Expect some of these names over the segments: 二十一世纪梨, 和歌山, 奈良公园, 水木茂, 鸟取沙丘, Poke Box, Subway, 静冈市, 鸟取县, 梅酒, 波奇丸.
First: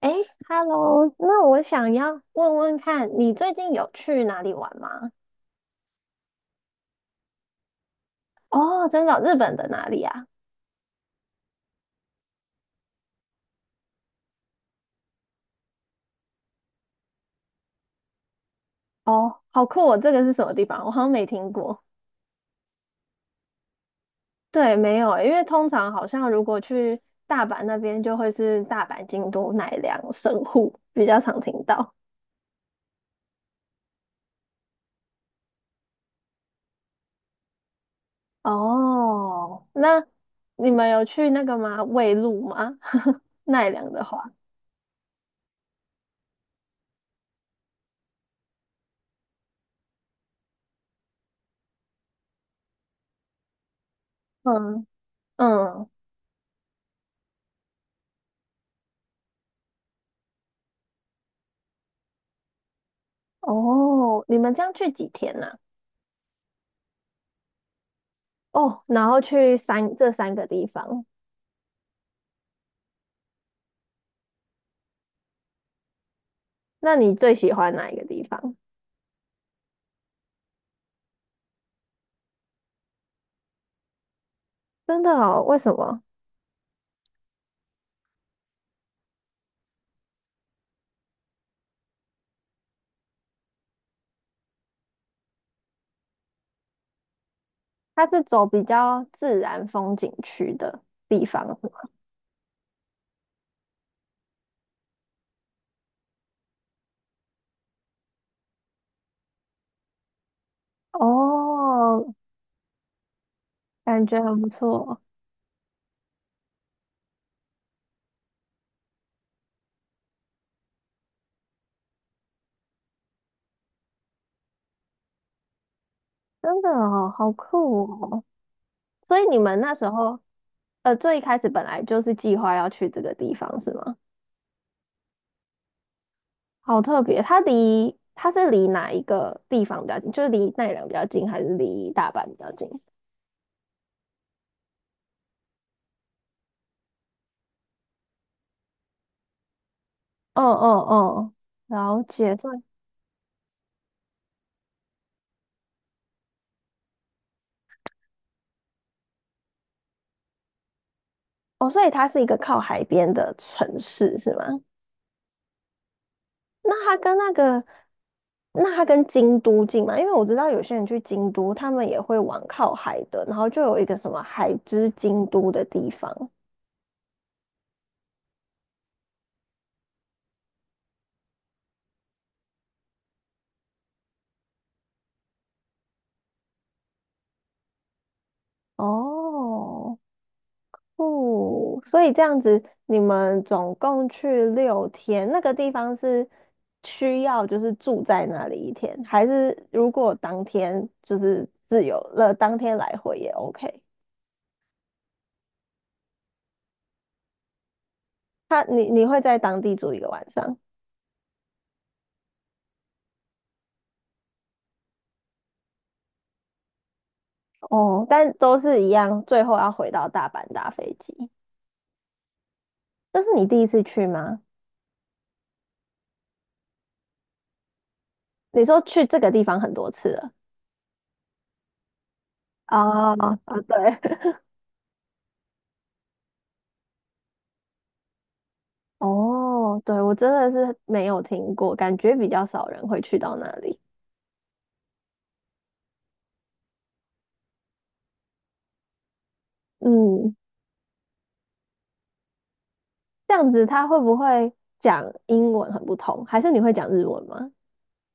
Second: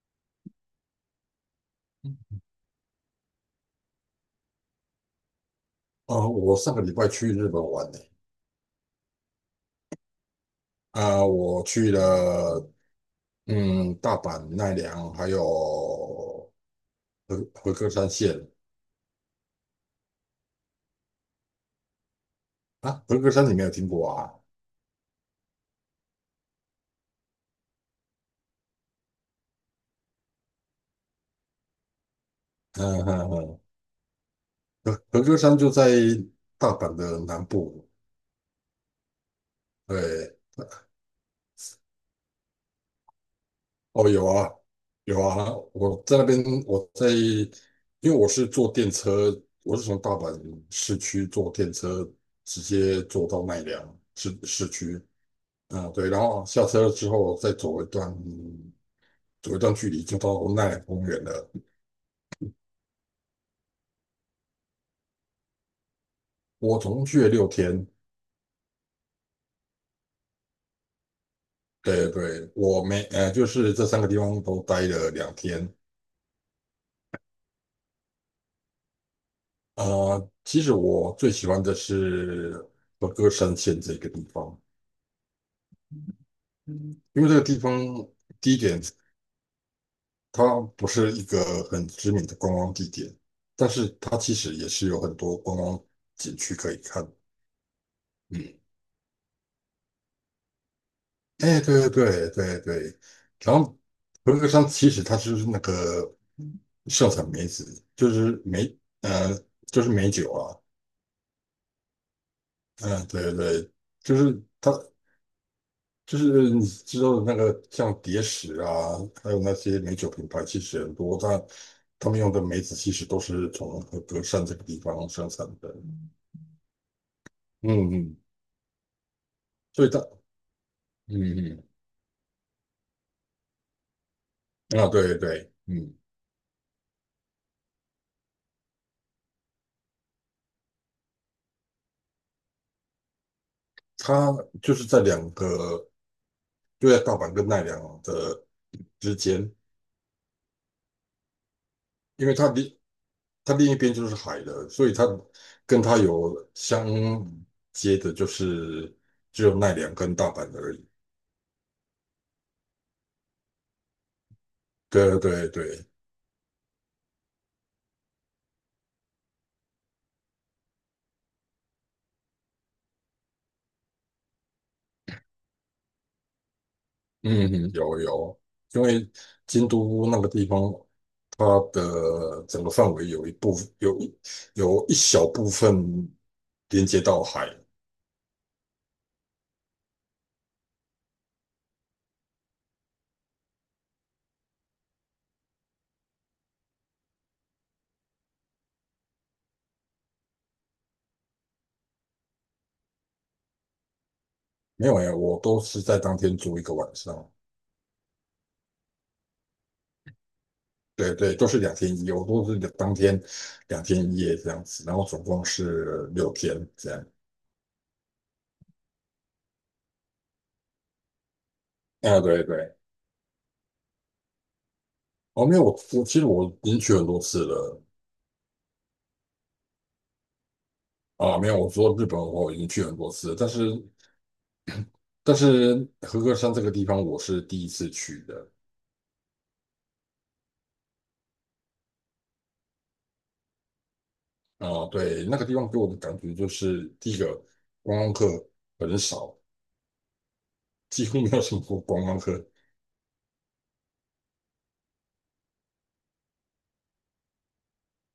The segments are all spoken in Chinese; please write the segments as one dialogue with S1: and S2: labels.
S1: 哎 hello 那我想要问问看，你最近有去哪里玩吗？
S2: 哦，我上个礼拜去日本玩呢。
S1: 哦，真的哦日本的哪里啊？
S2: 啊、我去了大阪、奈良，还有和歌山县。
S1: 哦，好酷哦，这个是什么地方？我好像没听过。
S2: 啊，和歌山你没有听过啊？
S1: 对，没有欸因为通常好像如果去大阪那边，就会是大阪、京都、奈良、神户，比较常听到。
S2: 嗯嗯嗯，和歌山就在大阪的南部。
S1: 哦，那
S2: 对。
S1: 你们有去那个吗？卫路吗？奈良的
S2: 哦有
S1: 话，
S2: 啊，有啊，我在那边我在，因为我是坐电车，我是从大阪市区坐电车直接坐到奈良市市
S1: 嗯
S2: 区。啊，
S1: 嗯，
S2: 对，然后下车之后再走一段距离就到奈良公园了。
S1: 哦，你们这样去几天呢？
S2: 我总共去了六天。
S1: 哦，然后去这三个地方，
S2: 对对，我没，呃，就是这三个地方都待了两天。
S1: 那你最喜欢哪一个地方？
S2: 其实我最喜欢的是和歌山县这个地方。
S1: 真的哦，为什么？
S2: 因为这个地方第一点，它不是一个很知名的观光地点，但是它其实也是有很多观光景区可以看。
S1: 它是走
S2: 嗯，
S1: 比较自然风景区的地方
S2: 哎，
S1: 是吗？
S2: 对对对对对。然后合格山其实它就是那个盛产梅子，就是梅，呃，就是梅酒啊。
S1: 哦，
S2: 嗯，对对。
S1: 感
S2: 就
S1: 觉很
S2: 是
S1: 不
S2: 它，
S1: 错，
S2: 就是你知道的那个像蝶石啊，还有那些美酒品牌，其实很多。他们用的梅子其实都是从合格山这个地方生产的。
S1: 真的哦，好酷
S2: 嗯嗯。
S1: 哦！所以你们那
S2: 所
S1: 时
S2: 以它，
S1: 候，最一开始
S2: 嗯
S1: 本来就是计划要去这个地方是吗？
S2: 嗯，啊，对对，嗯，
S1: 好特别，它是离哪一个地方比较近？就是离奈良比较近，还是离大阪比较近？
S2: 它就是在两个。就在大阪跟奈良的之间。
S1: 嗯嗯嗯，了
S2: 因为
S1: 解，
S2: 它另一边就是海了，所以它跟它有相接的，就是只有奈良跟大阪而已。
S1: 哦，所以它是一个靠海边的城市是吗？
S2: 对对对。
S1: 那它跟那个，那它跟京都近吗？因为我知道有些人去京都，他们也会往靠海的，然后就有一个什么海之京都的地方。
S2: 嗯哼，有有。因为京都那个地方，它的整个范围有一部分有一小部分连接到海。
S1: 哦，哦，所以这样子，你们总共去6天，那个地方是需要就是住在那里1天，还是如果当天就是自由了，当天来回也 OK?
S2: 没有哎，我都是在当天住一个晚上。
S1: 你会在当地住一个晚上？
S2: 对对，都是两天一夜，我都是当天两天一夜这样子，然后总共是六天这样。
S1: 哦，但都是一样，最后要回到大阪搭飞机。
S2: 啊，对对。
S1: 这是你第一次去吗？
S2: 哦，没有，我其实我已经去很多次了。
S1: 你说去这个地方很多次了。
S2: 啊，没有，我说日本我已经去很多
S1: 啊
S2: 次
S1: 啊，
S2: 了但是
S1: 对，
S2: 但是和歌山这个地方我是第一次去的。
S1: 哦，对，我真的是没有听过，感觉比较少人会去到那里。
S2: 啊，对，那个地方给我的感觉就是第一个观光客很少，
S1: 嗯，
S2: 几乎没有什么观光客。
S1: 这样子他会不会讲英文很不同？还是你会讲日文吗？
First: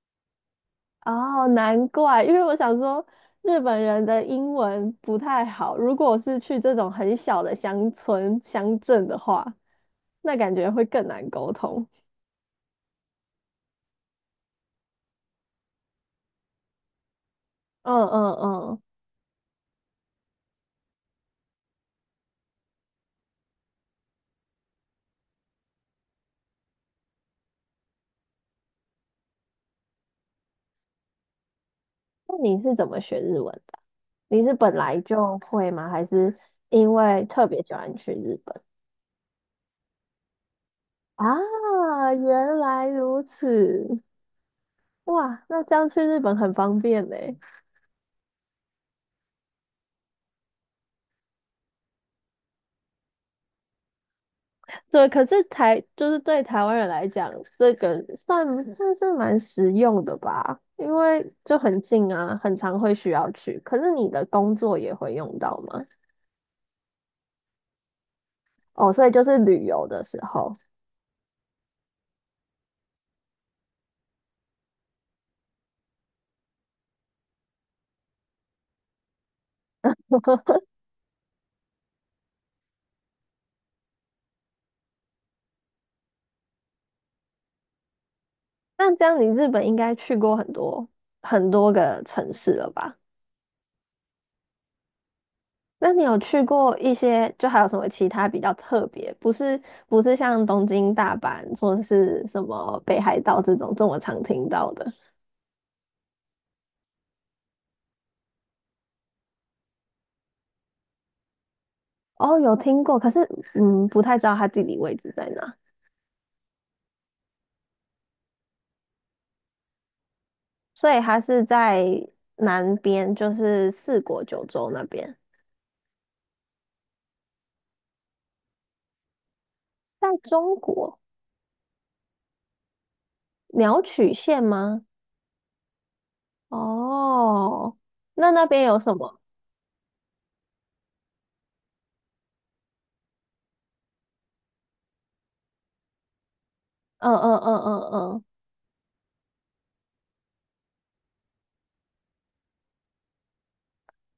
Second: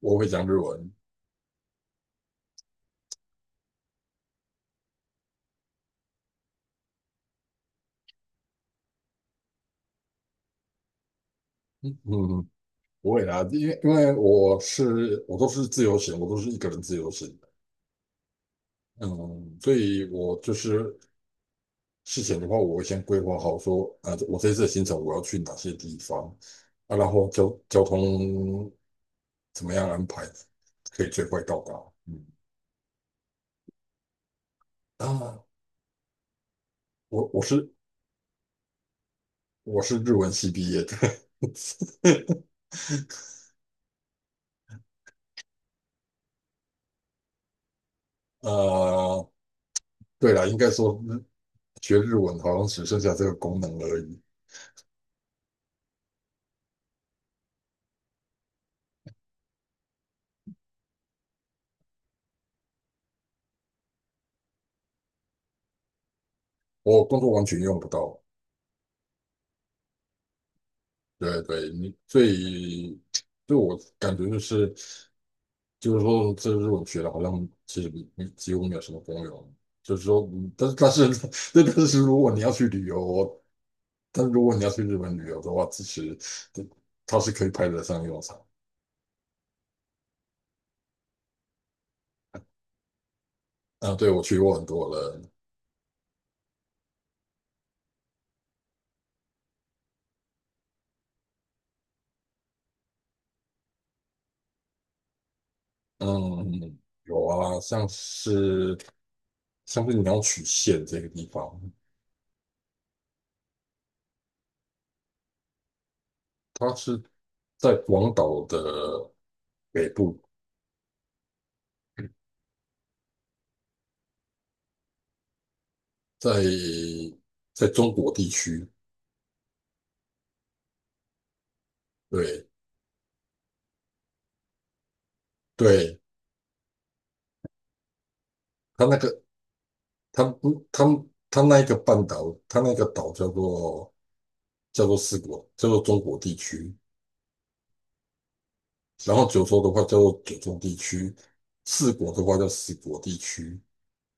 S2: 我会讲日文。
S1: 哦，难怪，因为我想说日本人的英文不太好，如果是去这种很小的乡村乡镇的话。那感觉会更难沟通。
S2: 嗯，不会啦，因为我都是自由行，我都是一个人自由行。
S1: 嗯嗯嗯，
S2: 嗯，所以我就是事前的话，我会先规划好说，啊，我这次的行程我要去哪些地方，啊，然后交通怎么样安排，可以最快到达。嗯，
S1: 那你是怎么学日文的？你是本来就
S2: 啊，
S1: 会吗？还是因为
S2: 我我
S1: 特别
S2: 是
S1: 喜欢去日本？
S2: 我是日文系毕业的。
S1: 啊，原来如此。哇，那这样去日本很方便呢。
S2: 呃，对了，应该说学日文好像只剩下这个功能而已。
S1: 对，可是就是对台湾人来讲，这个算是蛮实用的吧，因为就很近啊，很常会需要去。可是你的工作也会用到吗？
S2: 我工作完全用不到。
S1: 哦，所以就是旅游的时候。
S2: 对对，所以对我感觉就是。就是说，我学的好像其实没几乎没有什么功用。就是说，但是 但是如果你要去旅游，但如果你要去日本旅游的话，其实这它是可以派得上用场。
S1: 那这样你日本应该去过很多很多个城市了吧？
S2: 啊，对，我去过很多了。
S1: 那你有去过一些，就还有什么其他比较特别，不是不是像东京、大阪或者是什么北海道这种这么常听到的？
S2: 嗯，有啊，像是鸟取县这个地方。
S1: 哦，有听过，可是嗯，不太知道它地理位置在哪，
S2: 它是在广岛的北部，
S1: 所以它是在南边，就是四国九州那边，
S2: 在在中国地区。
S1: 在中国
S2: 对
S1: 鸟取县吗？
S2: 对。
S1: 哦，那那边有
S2: 它
S1: 什
S2: 那
S1: 么？
S2: 个他们不，他那一个半岛，他那个岛叫做四国，叫做中国地区。
S1: 嗯嗯嗯嗯嗯。
S2: 然后九州的话叫做九州地区，四国的话叫四国地区。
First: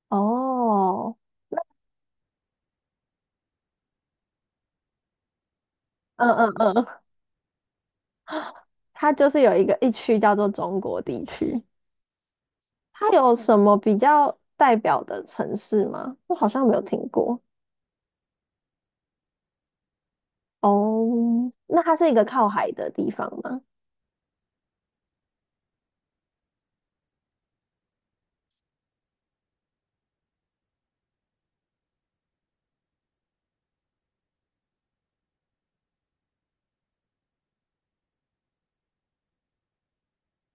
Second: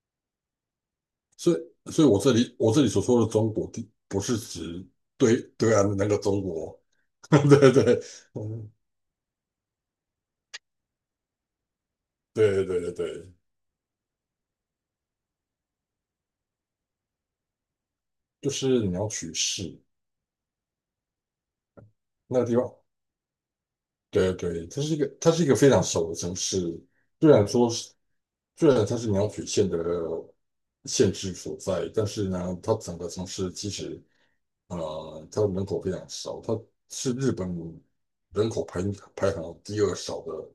S1: 哦，
S2: 所以我这里所说的中国地，不是指对岸的那个
S1: 嗯
S2: 中
S1: 嗯
S2: 国。
S1: 嗯，
S2: 对对。嗯，
S1: 它就是有一个一区叫做中国地区，
S2: 对对对
S1: 它
S2: 对，
S1: 有什么比较代表的城市吗？我好像没有听过。
S2: 就是你要取势。
S1: 哦，那它是一个
S2: 那个
S1: 靠
S2: 地
S1: 海
S2: 方
S1: 的地方吗？
S2: 对对，它是一个非常小的城市。虽然说是，虽然它是鸟取县的县治所在，但是呢，它整个城市其实，它的人口非常少。它是日本人口排行第二少的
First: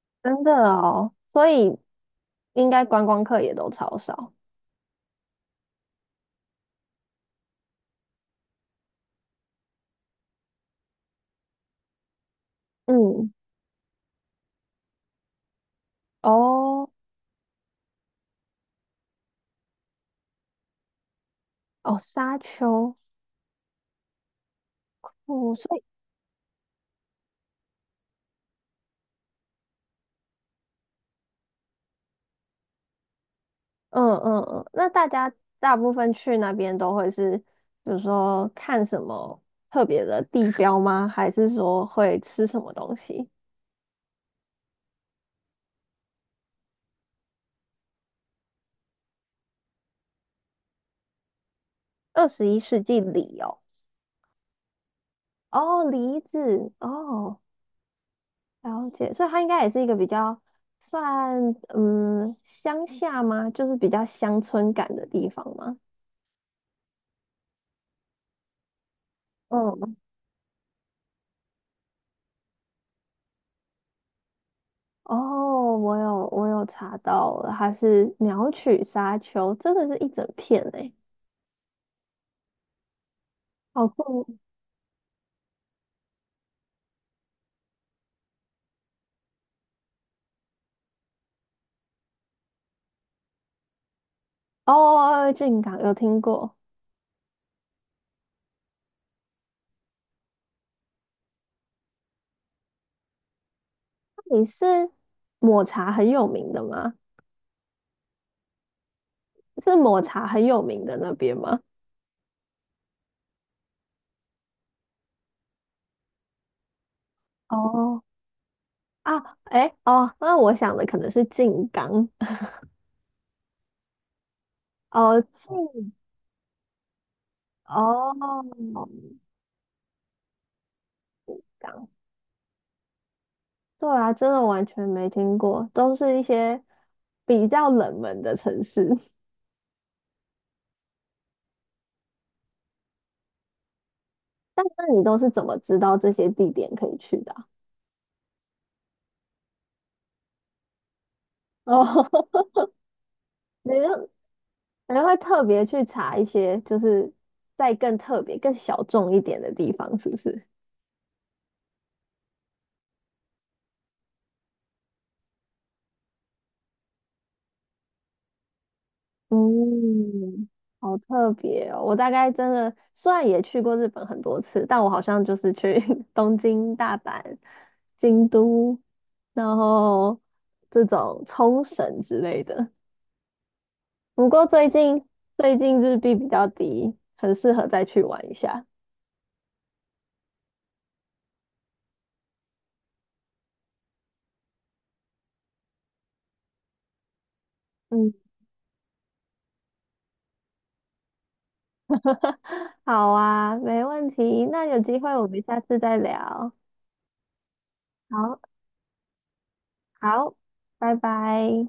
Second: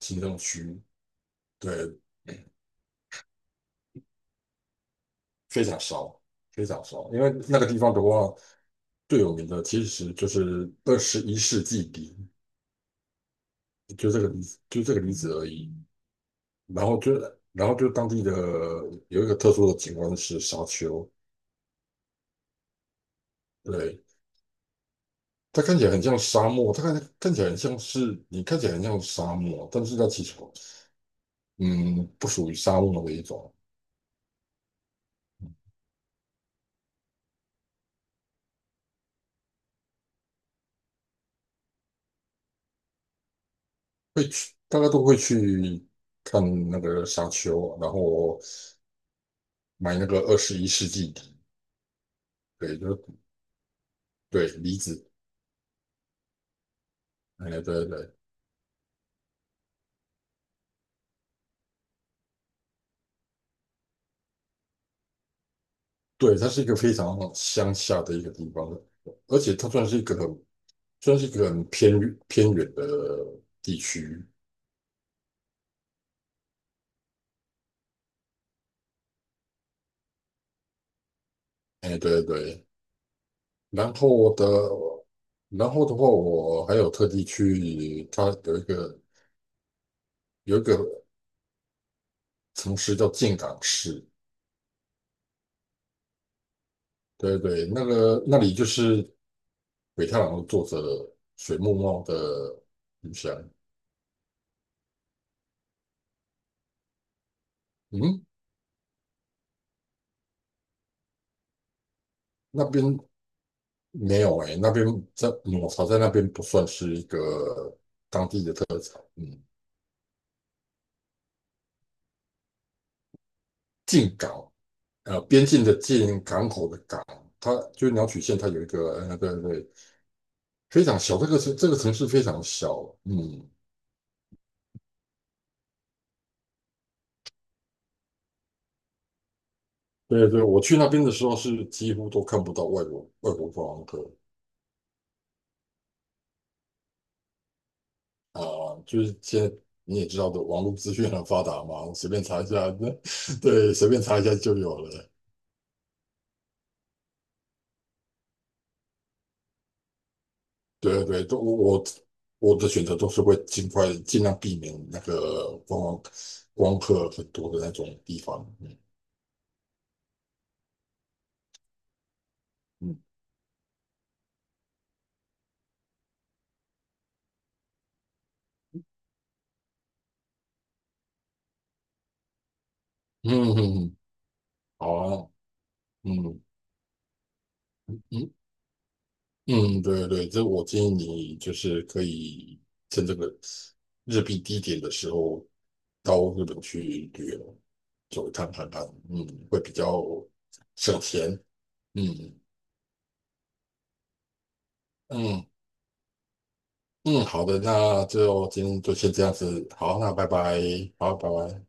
S2: 行政
S1: 真的
S2: 区。
S1: 哦，所以
S2: 对，
S1: 应该观光客也都超少。
S2: 非常少，非常少。因为那个地方的话，最有名的其实就是二十一世纪梨，
S1: 嗯，
S2: 就这个梨，就这个例子而已。然
S1: 哦
S2: 后就然后就当地的有一个特殊的景观是沙丘。
S1: 哦，沙丘，
S2: 对，
S1: 哦，
S2: 它
S1: 所
S2: 看
S1: 以。
S2: 起来很像沙漠，它看起来很像是你看起来很像沙漠，但是它其实嗯不属于沙漠的一种。
S1: 嗯嗯嗯，那大家大部分去那边都会是，比如说看什么特别的地标吗？还是说会吃什么东西？
S2: 大家都会去看那个沙丘，然后买那个二十一世纪梨。
S1: 二十一
S2: 对，
S1: 世
S2: 就
S1: 纪
S2: 是
S1: 里哦，
S2: 对梨子。
S1: 哦，梨子，哦，
S2: 哎，对对对。
S1: 了解，所以它应该也是一个比较算乡下吗？就是比较乡村感的地方吗？
S2: 对，它是一个非常乡下的一个地方。而且它算
S1: 嗯，
S2: 是一个很算是一个很偏远的地区。
S1: 哦，我有查到了，它是鸟取沙丘，真的是一整片诶，
S2: 哎，对对
S1: 好
S2: 然
S1: 酷
S2: 后的，然后的话，我还有特地去，它有一个城市叫静冈市。
S1: 哦，靖港有听过。
S2: 对对，那里就是北太郎的作者水木茂的故乡。
S1: 你是抹茶很有名的吗？
S2: 嗯，
S1: 是抹茶很有名的那边吗？
S2: 那边没有哎、那边抹茶在那边不算是一个。
S1: 哦啊，
S2: 嗯
S1: 哎哦，那我想的可能是靖港。
S2: 进港，
S1: 哦，
S2: 边境的
S1: 靖
S2: 进，港口的港。它就是鸟取县，它有一
S1: 哦，
S2: 个对对非常小。这个城这个
S1: 港。
S2: 城市非常小。嗯，
S1: 对啊，真的完全没听过，都是一些比较冷门的城市。
S2: 对对，我去那边的时候是几乎都看不到外国观光客。
S1: 但是你都是怎么知道这些地点可以去的啊
S2: 啊、就是现在你也知道的，网络资讯很发达 嘛，随便查
S1: 哦，
S2: 一下。
S1: 你
S2: 对，随便
S1: 就
S2: 查一下就有了。
S1: 然后会特别去查一些，就是再更特别、更小众一点的地方，是不是？
S2: 对对。都我我我的选择都是会尽量避免那个观光客很多的那种地方。嗯
S1: 嗯，好特别哦！我大概真的
S2: 嗯
S1: 虽然也去过日本很多次，但我好像就是去 东京、大阪、京都，然后这种冲绳之类的。
S2: 嗯嗯，嗯
S1: 不过最
S2: 好
S1: 近
S2: 啊，
S1: 最近日币比
S2: 嗯
S1: 较低，很适合再去玩
S2: 嗯。
S1: 一下。
S2: 嗯，对对，我建议你就是可以趁这个日币低点的时候到日本去旅游，
S1: 嗯，
S2: 走一趟看看，会比较省钱。嗯
S1: 好啊，没问题。那有机会我们
S2: 嗯
S1: 下次再聊。
S2: 嗯，好的，那就
S1: 好。
S2: 今天就先这样子，好，那拜
S1: 好，
S2: 拜，
S1: 拜
S2: 好，拜拜。
S1: 拜。